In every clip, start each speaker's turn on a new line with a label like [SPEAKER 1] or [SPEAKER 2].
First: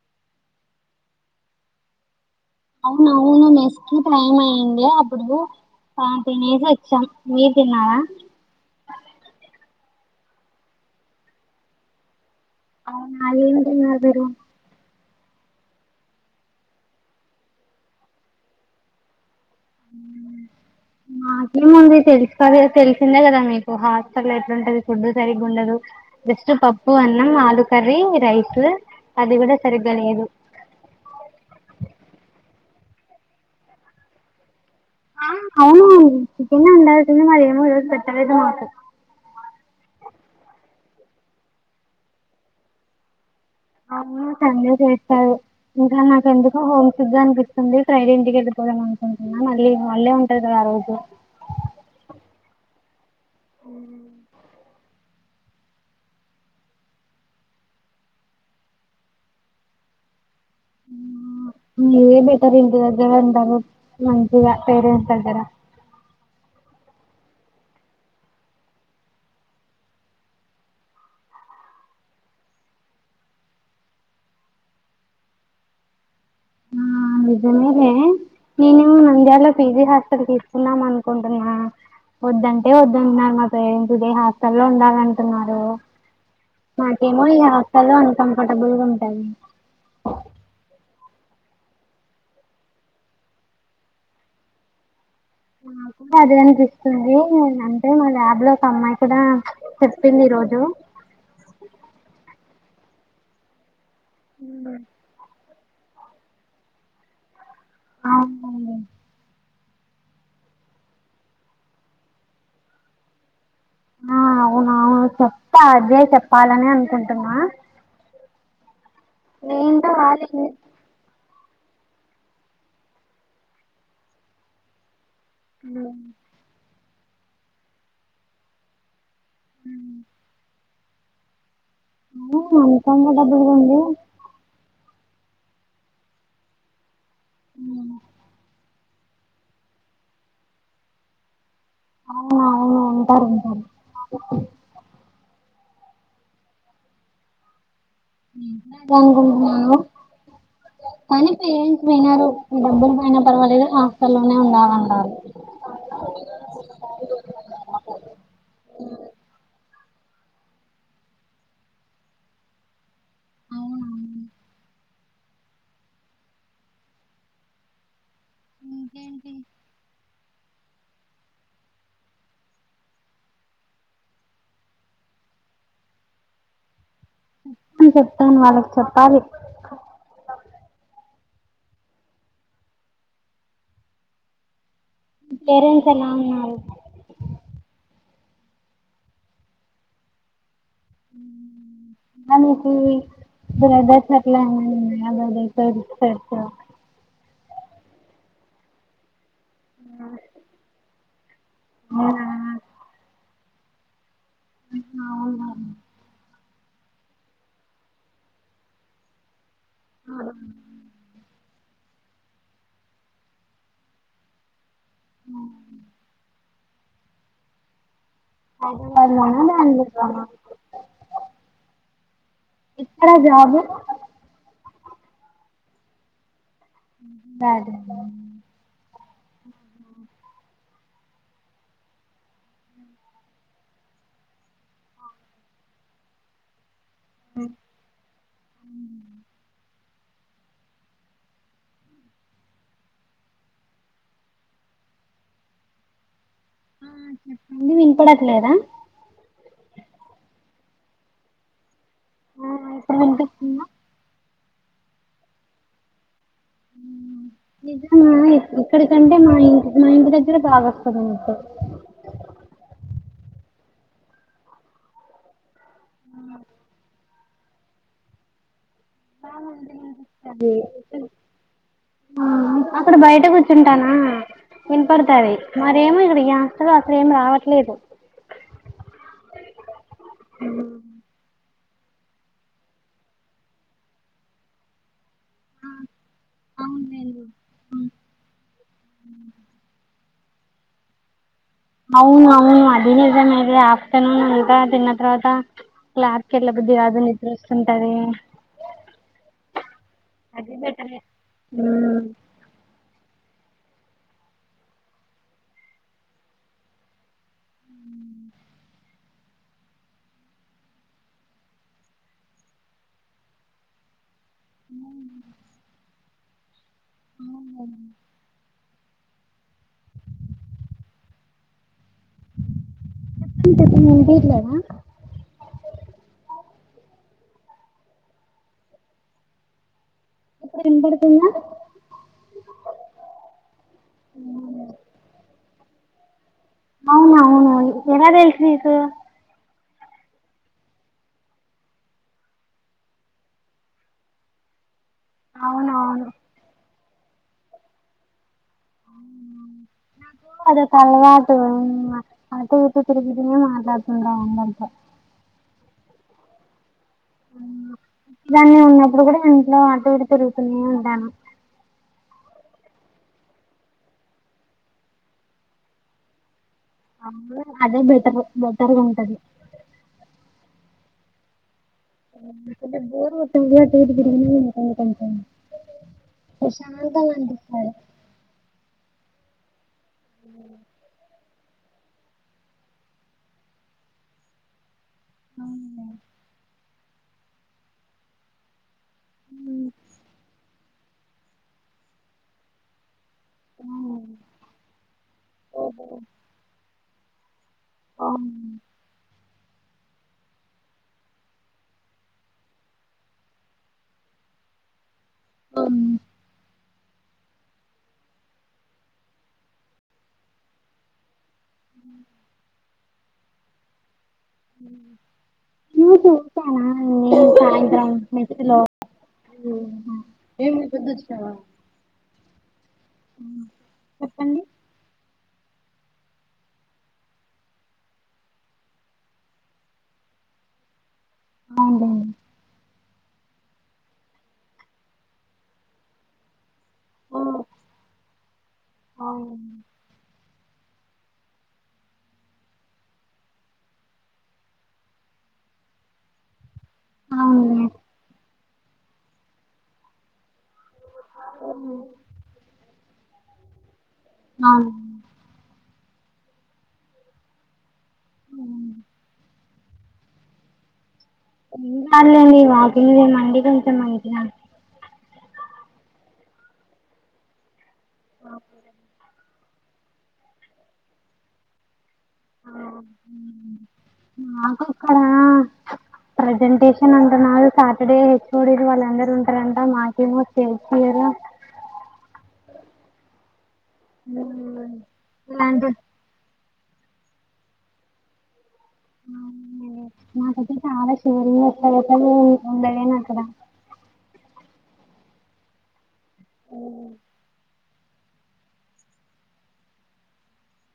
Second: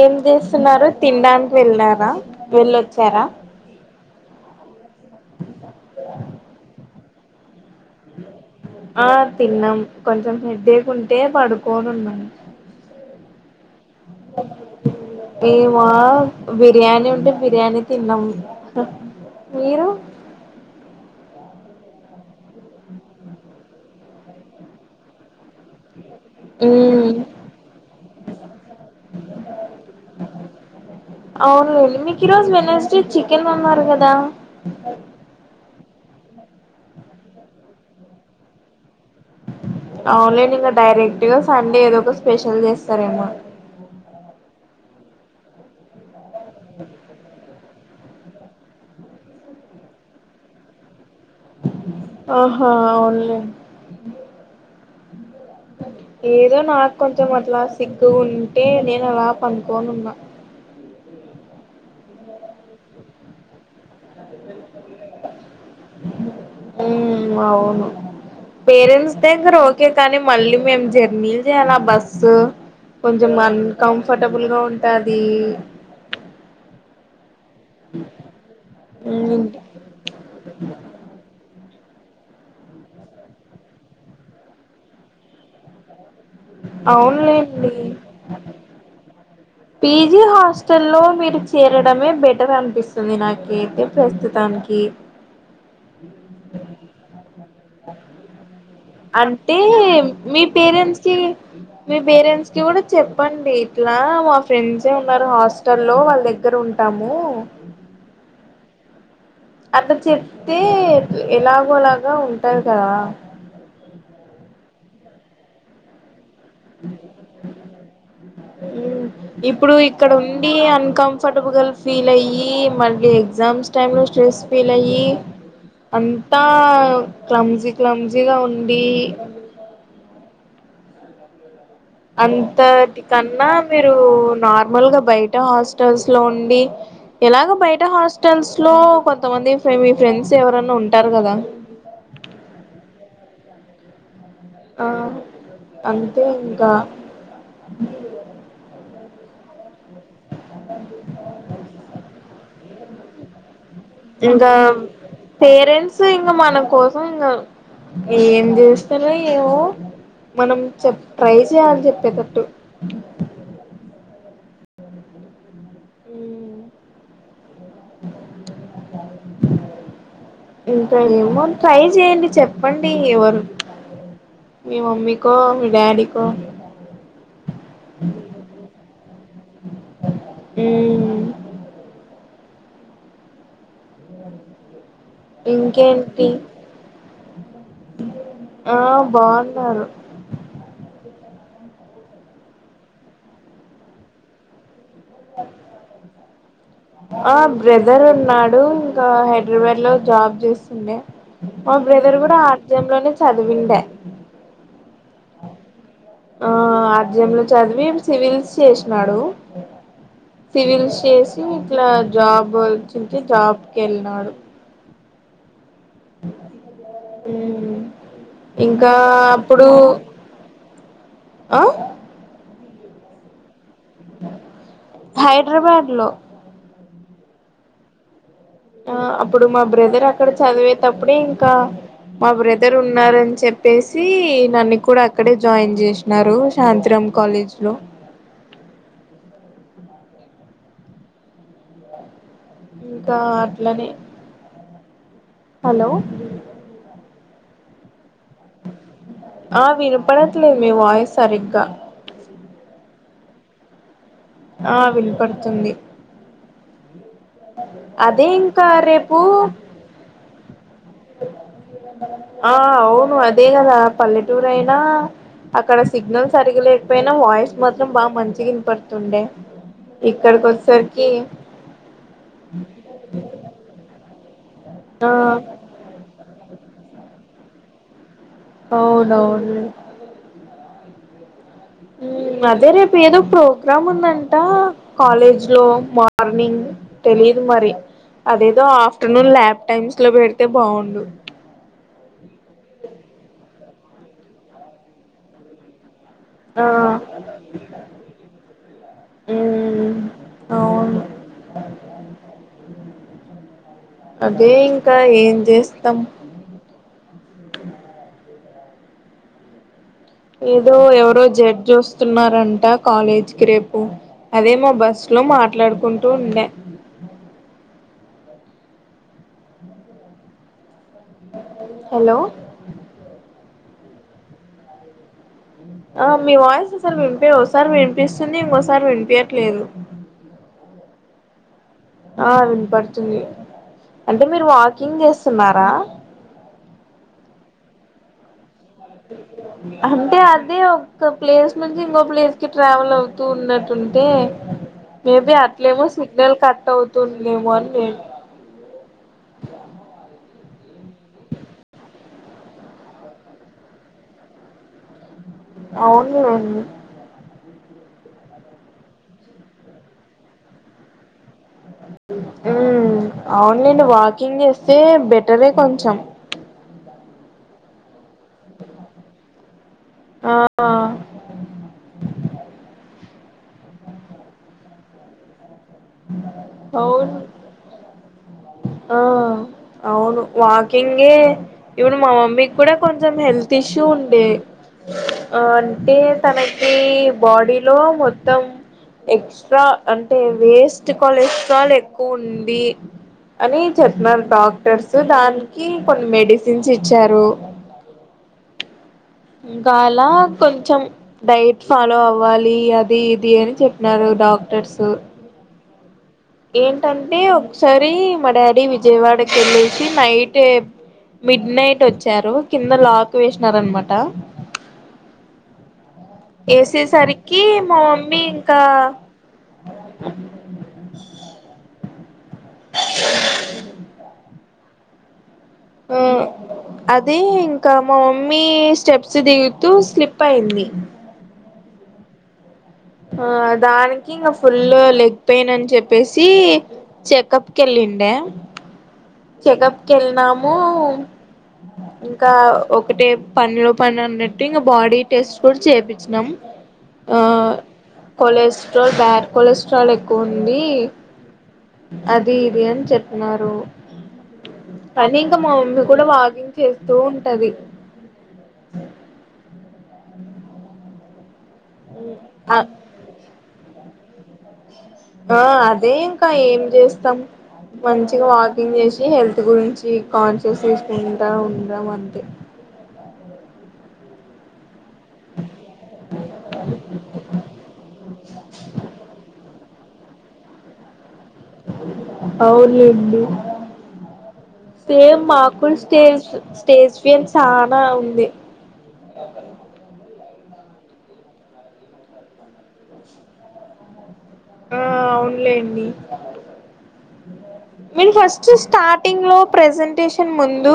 [SPEAKER 1] ఏం చేస్తున్నారు తినడానికి వెళ్లారా
[SPEAKER 2] అవునవును టైమ్ అయింది అప్పుడు తినేసి వచ్చాం మీరు తిన్నార
[SPEAKER 1] ఆ తిన్నాం కొంచెం హెడేక్కుంటే పడుకోని ఉన్నాను
[SPEAKER 2] అవునా ఏనుద అదారు [unintelligible]
[SPEAKER 1] మెమ బిర్యానీ ఉంటే బిర్యానీ తిన్నాము మీరు
[SPEAKER 2] మాకేముంది తెలుస్తది కద తెలిసిందే కదా మీకు హాస్టల్ ఎట్లుంటది ఫుడ్ సరిగ్గా ఉండదు జస్ట్ పప్పు
[SPEAKER 1] మ్మ్
[SPEAKER 2] అన్నం ఆలు కర్రీ రైస్ అది కూడా సరిగ్గా లేదు
[SPEAKER 1] అవునులేండి మీకు ఈ రోజు వెనెస్డే చికెన్ అన్నారు కదా
[SPEAKER 2] ఆ అవునండి చికెన్ ఉండాల్సింది మరి ఏమో ఈరోజు పెట్టలేదు మాకు
[SPEAKER 1] అవునులెండి ఇంకా డైరెక్ట్ గా సండే ఏదో ఒక స్పెషల్ చేస్తారేమో
[SPEAKER 2] అవును సండే చేస్తారు ఇంకా నాకెందుకో హోమిసిక్గా అనిపించింది స్తుంది ఫ్రైడే ఇంటికి వెళ్ళిపోదాం అనుకుంటున్నా మళ్ళి హాలిడే ఉంటది కదా ఆ రోజు
[SPEAKER 1] ఒహా అవునూలెండి ఏదో నాకు కొంచెం అట్లా సిక్ ఉంటే నేను అలా పడుకోను ఉన్నా
[SPEAKER 2] ఇే బేటర్ ఇల్ది జవ మంచించిగా పేరెంట్స్ దగ్గర [unintelligible]
[SPEAKER 1] ఉ అవును పేరెంట్స్ దగ్గర ఓకే కానీ మళ్ళీ మేం జర్నీలు చేయాల బస్సుకు కొంచెం అన్ కంఫర్టబుల్గా ఉంటది
[SPEAKER 2] ఆ నిజమే
[SPEAKER 1] ఆ
[SPEAKER 2] నంద్యలో పిజీ హాస్టల్ తిస్కున్నాం అనుకుంటున్నామ్ వద్దంటే వద్దంటున్నారు మా పేరెంట్స్ ఇదే హాస్టల్లో ఉండాలంటున్నారు మాకేమో ఈ
[SPEAKER 1] అవునులేండి
[SPEAKER 2] హస్టల్లో అన్కంఫర్టబుల్గా ఉంటది
[SPEAKER 1] పీజీ హాస్టల్లో మీరు చేరడమే బెటర్ అనిపిస్తుంది నాకైతే ప్రస్తుతానికి
[SPEAKER 2] నాకు అదే అనిపిస్తుంది అంటే మా ల్యాబ్లో ఒక అమ్మాయి కూడా
[SPEAKER 1] అంటే
[SPEAKER 2] చెప్పింది ఈ
[SPEAKER 1] మీ
[SPEAKER 2] రోజు
[SPEAKER 1] పేరెంట్స్కి మీ పేరెంట్స్ కి కూడా చెప్పండి ఇట్లా మా ఫ్రెండ్స్ ఉంటారు హాస్టలో వాళ్ళ దగ్గర ఉంటాము
[SPEAKER 2] అవునండి
[SPEAKER 1] అట్లా చెప్తే ఎలాగోలాగా ఉంటారు కదా
[SPEAKER 2] ఆ అవునువును చెప్తా అదే చెప్పాలని అనుకుంటున్నా.
[SPEAKER 1] ఇప్పుడు
[SPEAKER 2] ఏంటో
[SPEAKER 1] ఇక్కడ
[SPEAKER 2] వాళ్ళు
[SPEAKER 1] ఉండి అన్కం కంఫర్టబుల్గా ఫీల్ అయ్యి మళ్ళీ ఎగ్జామ్స్ టైమ్ లో స్ట్రెస్ ఫీల్ అయ్యి అంతా క్లమ్జీ క్లంజీగా ఉండి
[SPEAKER 2] అ
[SPEAKER 1] అంతటి కన్నా
[SPEAKER 2] అన్కంఫర్టబుల్గా ఉంది
[SPEAKER 1] మీరు నార్మల్గా బయట హాస్టల్స్ లో ఉండి ఎలాగ బయట హాస్టల్స్ లో కొంతమంది మీ మీఫ్రెండ్స్ ఎవరన్నా ఉంటారు కదా.
[SPEAKER 2] అవునా అవును ఉంటారు ఉంటారు.
[SPEAKER 1] ఆ అంతే ఇంకా
[SPEAKER 2] పూగుంన్నారూ కానీ పనీ ఏం వినరూ డబ్బులకైన పయినా పర్వాలేదు ఆ
[SPEAKER 1] ఇంగా పేరెంట్స్ ఇంగ మన కోసం ఇంగ ఏం చేస్తారో ఏమో మనం చెప్ ట్రై చేయాలని చెప్పేటట్టు
[SPEAKER 2] అవును అవును
[SPEAKER 1] ఉము ఇంకా ఏమో ట్రై చేయండి. చెప్పండి ఎవరు మీ మమ్మీకో మీ డాడీకో
[SPEAKER 2] అని చెప్తాము వాళ్ళకి చెప్పాలి
[SPEAKER 1] ఉమ్ము
[SPEAKER 2] పేరెంట్స్ ఎలా
[SPEAKER 1] ఇంకేంటి
[SPEAKER 2] ఉన్నారు
[SPEAKER 1] ఆ బాగున్నారు
[SPEAKER 2] [unintelligible]
[SPEAKER 1] ఆ బ్రదర్ ఉన్నాడు. ఇంకా హైదరాబాద్ లో జాబ్ చేస్తుండే మా బ్రదర్ కూడా ఆర్ద్యంలోనే చదివండే
[SPEAKER 2] అవును
[SPEAKER 1] ఆ అర్జం లో చదివి సివిల్స్ చేసినాడు సివిల్స్ చేసి ఇట్లా జాబ్ వచ్చి జాబ్కి వెళ్ళినడు
[SPEAKER 2] ఉ హు
[SPEAKER 1] హమ్ ఇంకా
[SPEAKER 2] లోనా
[SPEAKER 1] అప్పుడు
[SPEAKER 2] బెంగళూరు లోనా
[SPEAKER 1] ఆ
[SPEAKER 2] ఇక్కడ జాబు
[SPEAKER 1] హైడ్రాబాడ్ లో
[SPEAKER 2] [unintelligible]
[SPEAKER 1] ఆ అప్పుడు మా బ్రదర్ అక్కడ చదివేతప్పుడే ఇంకా, మా బ్రదర్ ఉన్నారని చెప్పేసి నన్ను కూడా అక్కడే జాయిన్ చేసినారు. సాయంత్రం కాలేజ్లో ఇంకా అట్లనే హలో
[SPEAKER 2] చెప్పంంది వినపడట్లేదా
[SPEAKER 1] ఆ వినపడట్లేదు మీ వాయిస్ సరిగ్గా
[SPEAKER 2] అవును నా ఇప్పుడు వినిపిస్తుందా,
[SPEAKER 1] ఆ వినపడుతుంది.
[SPEAKER 2] నిజంగా
[SPEAKER 1] అదే ఇంకా
[SPEAKER 2] ఇక్కడికంటే మా
[SPEAKER 1] రేపు
[SPEAKER 2] ఇంటి మా ఇంటి దగ్గర బాగా వస్తుంది అన్నట్టు
[SPEAKER 1] ఆ అవును అదే కదా పల్లెటూరు అయినా అక్కడ సిగ్నల్స్ సరిగలేకపోయినా వాయిస్ మాత్రం బాగా మంచిగా వినపడుతుంది ఉండే ఇక్కడికి
[SPEAKER 2] అది
[SPEAKER 1] వచ్చేసరికి
[SPEAKER 2] అక్కడ బయట కూర్చుంటానా
[SPEAKER 1] ఆ
[SPEAKER 2] వినపడుతాది మరేమో ఇక్కడ ఈ ఆస్తలో అసలేమి రావట్లేదు
[SPEAKER 1] అవునవునులే
[SPEAKER 2] మ్మ్
[SPEAKER 1] అదే రేపు ఏదో ప్రోగ్రాం ఉందంట కాలేజ్ లో మార్నింగ్
[SPEAKER 2] అవునులేండి
[SPEAKER 1] తెలీదు మరి అదేదో ఆఫ్టర్నూన్ ల్యాబ్ టైమ్స్ లో పెడితే బాగుండు
[SPEAKER 2] అవును అవును అది నిజమే ఆఫ్టర్నూన్ ఉంట తిన్న తర్వాత క్లాస్ కి
[SPEAKER 1] ఆ
[SPEAKER 2] వెళ్ళబుద్ధి కాదు నిద్ర వస్తుంటది
[SPEAKER 1] మ్మ్
[SPEAKER 2] మ్మ్
[SPEAKER 1] అదే ఇంకా ఏం చేస్తాం ఏదో ఎవరో జడ్జ్ వస్తున్నారంట కాలేజ్ కి రేపు అదే మా బస్సు లో మాట్లాడుకుంటూ ఉండే
[SPEAKER 2] [inaudible]
[SPEAKER 1] హలో
[SPEAKER 2] మేం చెప్పింది వినిపియట్లేదా
[SPEAKER 1] ఆ మీ వాయిస్ ఒకసారి వినిప ఒకసారి వినిపిస్తుంది ఇంకోసారి వినిపీయట్లేదు
[SPEAKER 2] ఇప్పుడు వినపడుతుందా
[SPEAKER 1] ఆ వినపడుతుంది అంటే మీరు వాకింగ్ చేస్తున్నారా
[SPEAKER 2] అవునవును ఎలా తెలుసు నీకు
[SPEAKER 1] అంటే అదే ఒక ప్లేస్ నుంచి ఇంకో ప్లేస్ కి ట్రావెల్ అవుతూ ఉన్నట్టుంటే మేబీ అట్లేమో
[SPEAKER 2] అవునవును
[SPEAKER 1] సిగ్నల్ కట్ అవుతుంది ఏమో అని నేను
[SPEAKER 2] అదే ఒక అలవాటు అటు ఇటు తిరుగుతు మాట్లాడుతుంటా అందరితో
[SPEAKER 1] అవునులేండి
[SPEAKER 2] దాన్ని ఉన్నప్పుడు కూడా ఇంట్లో ఆటు ఇటు తిరుగుతూనే ఉంటాను
[SPEAKER 1] మ్మ్ అవునులేండి వాకింగ్ చేస్తే బెటరే కొంచెం
[SPEAKER 2] అదే బెటర్ బెటర్గా ఉంటది
[SPEAKER 1] ఆ అ
[SPEAKER 2] [inaudible] బోర్ కొట్టినప్పుడు అటు ఇటు తిరుగు [inaudible] ప్రశాంతంగా
[SPEAKER 1] అవును
[SPEAKER 2] అనిపిస్తది
[SPEAKER 1] ఆ అవును వాకింగే ఈవెన్ మా మమ్మీకి కూడా కొంచెం హెల్త్ ఇష్యూ ఉండే అంటే తనకి బాడీలో మొత్తం ఎక్స్ట్రా అంటే వేస్ట్ కొలెస్ట్రాల్ ఎక్కువ ఉంది అని చెప్పినారు డాక్టర్స్ దానికి కొన్ని మెడిసిన్స్ ఇచ్చారు
[SPEAKER 2] ఓహ్
[SPEAKER 1] ఇంక అలా కొంచెం డైట్ ఫాలో అవ్వాలి అది ఇది అని చెప్పినారు డాక్టర్సు
[SPEAKER 2] అవును
[SPEAKER 1] ఏంటంటే ఒకసారి మా డాడీ విజయవాడకి వెళ్ళేసి నైటే మిడ్ నైట్ వచ్చారు కింద లాక్ వేసినారనమాట
[SPEAKER 2] న్యూస్ చూసానా నేను
[SPEAKER 1] వేసేసరికి మా మమ్మీ ఇంకా
[SPEAKER 2] ఏమి ఇబ్బంది వచ్చిన చెప్పండి
[SPEAKER 1] ఆ అదే ఇంకా మా మమ్మీ స్టెప్స్ దిగుతూ స్లిప్ అయింది
[SPEAKER 2] అవునవును
[SPEAKER 1] ఆ దానికి ఇంకా ఫుల్ లెగ్ పెయిన్ అని చెప్పేసి చెకప్ కి వెళ్ళిండే చెకప్ కి వెళ్ళినాము ఇంకా ఒకటే పనిలో పని అన్నట్టు ఇంకా బాడీ టెస్ట్ కూడా చేపిచ్చినాం ఆ
[SPEAKER 2] అవునులే
[SPEAKER 1] కొలెస్ట్రాల్ బ్యాడ్ కొలెస్ట్రాల్ ఎక్కువ ఉంది
[SPEAKER 2] ఆహ
[SPEAKER 1] అది ఇది అని చెప్పినారు
[SPEAKER 2] ఆ
[SPEAKER 1] కానీ ఇంకా మా మమ్మీ కూడా వాకింగ్ చేస్తూ ఉంటుంది
[SPEAKER 2] ర్లేండి
[SPEAKER 1] ఆ
[SPEAKER 2] వాకింగ్ చేయమండి కొంచెం మంచిగా
[SPEAKER 1] ఆ అదే ఇంకా ఏం చేస్తాం మంచిగా వాకింగ్ చేసి హెల్త్ గురించి కాన్షియస్నెస్ ఉంట ఉండం అంతే
[SPEAKER 2] ఆ మాకక్కడా ప్రజెంటేషన్ అంటున్నారు సాటర్డే హెచ్ ఓడీలు వాళ్ళందరు ఉంటారంట మాకేమో స్టే
[SPEAKER 1] అవును లేండి సేమ్
[SPEAKER 2] ఇలాంటి
[SPEAKER 1] మాకు స్టేజ్ స్టేజ్ ఫీయన్ షానా ఉంది
[SPEAKER 2] అవు నాకయితే చాలా శివరింగ్ వస్తది ఒక్కదాన్ని ఉండలేను అక్కడ
[SPEAKER 1] ఆ అవునులేండి మీరు ఫస్ట్ స్టార్టింగ్ లో ప్రజెంటేషన్ ముందు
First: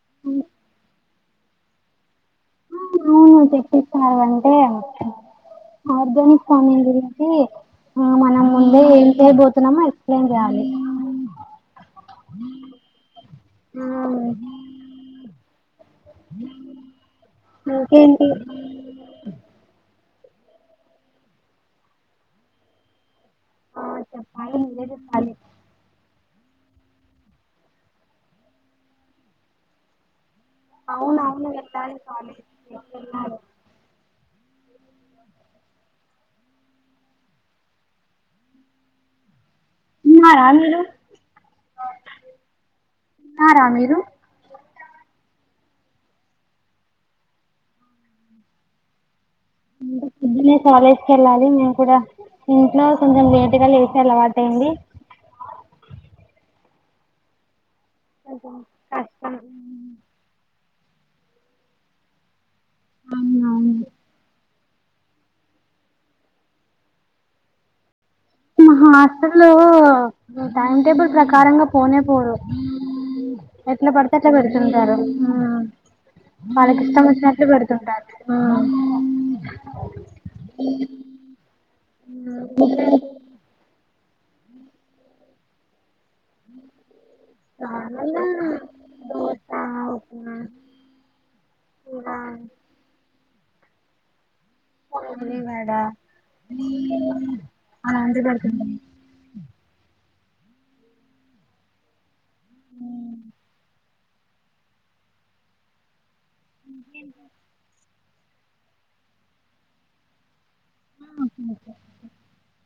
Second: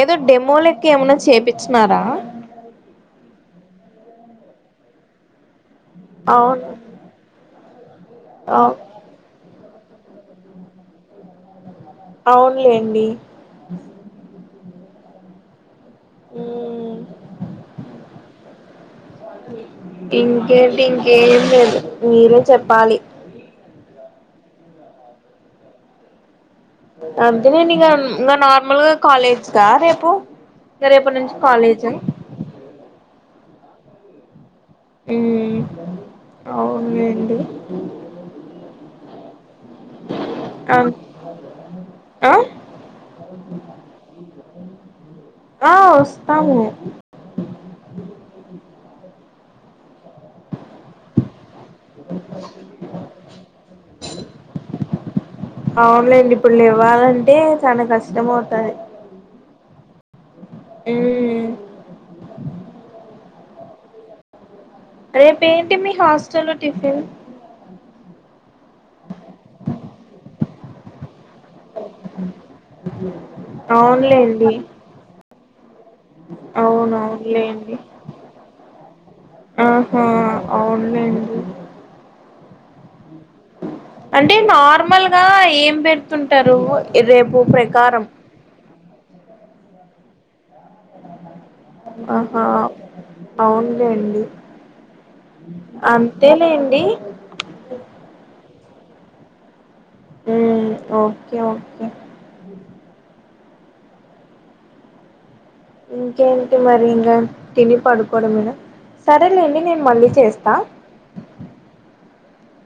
[SPEAKER 1] ఏదో డెమో లెక్క ఏమన్నా చేపించీన్నారా
[SPEAKER 2] అవును చెపిచ్చారు అంటే ఆర్గానిక్
[SPEAKER 1] అవును
[SPEAKER 2] ఫామింగ్ గురించి ఆ మనం
[SPEAKER 1] అవు
[SPEAKER 2] ముందే ఏం చేయబోతున్నామో ఏం చేయాలి
[SPEAKER 1] అవునులేండి
[SPEAKER 2] ఆ
[SPEAKER 1] మ్మ్
[SPEAKER 2] ఇంకేంటి
[SPEAKER 1] ఇంకేంటి ఇంకేం లేదు మీరే చెప్పాలి
[SPEAKER 2] చెప్పాలి మీరే చెప్పాలి
[SPEAKER 1] అంతే నేను ఇక ఇంకా నార్మల్గా కాలేజ్గా రేపు ఇంగ రేపటి
[SPEAKER 2] అవును
[SPEAKER 1] నుంచి
[SPEAKER 2] అవును
[SPEAKER 1] కాలేజ్
[SPEAKER 2] వెళ్ళాలి కాలేజ్ కి వెళ్
[SPEAKER 1] ఉ అవునులెండీ
[SPEAKER 2] తిన్నా రా మీరు
[SPEAKER 1] అన్ ఆ
[SPEAKER 2] తిన్నా రా మీరు
[SPEAKER 1] ఆ వస్తాము
[SPEAKER 2] పొద్దున్నే కాలేజీకి వెళ్ళాలి ఇప్పుడు ఇంట్లో కొంచెం లేటుగా లేచే అలవాటు అయింది
[SPEAKER 1] అవునలేండి ఇప్పుడు లేవ్వాలంటే చాలా కష్టం
[SPEAKER 2] కొంచెం
[SPEAKER 1] అవుతది
[SPEAKER 2] కష్టం
[SPEAKER 1] ఉ
[SPEAKER 2] అవునవును.
[SPEAKER 1] రేపు ఏంటి మీ హాస్టల్లో టిఫిన్
[SPEAKER 2] మా హాస్ట లో టైమ్ టేబుల్ ప్రకారంగా పోనే పోడు ఎట్లా పడితే అట్లా
[SPEAKER 1] అవునులేండి
[SPEAKER 2] పెడుతుంటారు వాళ్ళకి ఇష్టం వచ్చినట్లు
[SPEAKER 1] అవునవునులేండి
[SPEAKER 2] పెడుతుంటారు
[SPEAKER 1] ఆహా అవును లేండి అంటే నార్మల్గా ఏం పెడుతుంటారు రేపు ప్రకారం ఆహా అవును లేండి
[SPEAKER 2] వాేడా అంత బడుతు [unintelligible]
[SPEAKER 1] ఉం ఓకే ఓకే ఇంకేంటి మరి ఇంగా తిని పడుకోవడమేన్నా సరేలేండి నేను మళ్ళీ చేస్తా
[SPEAKER 2] [inaudible]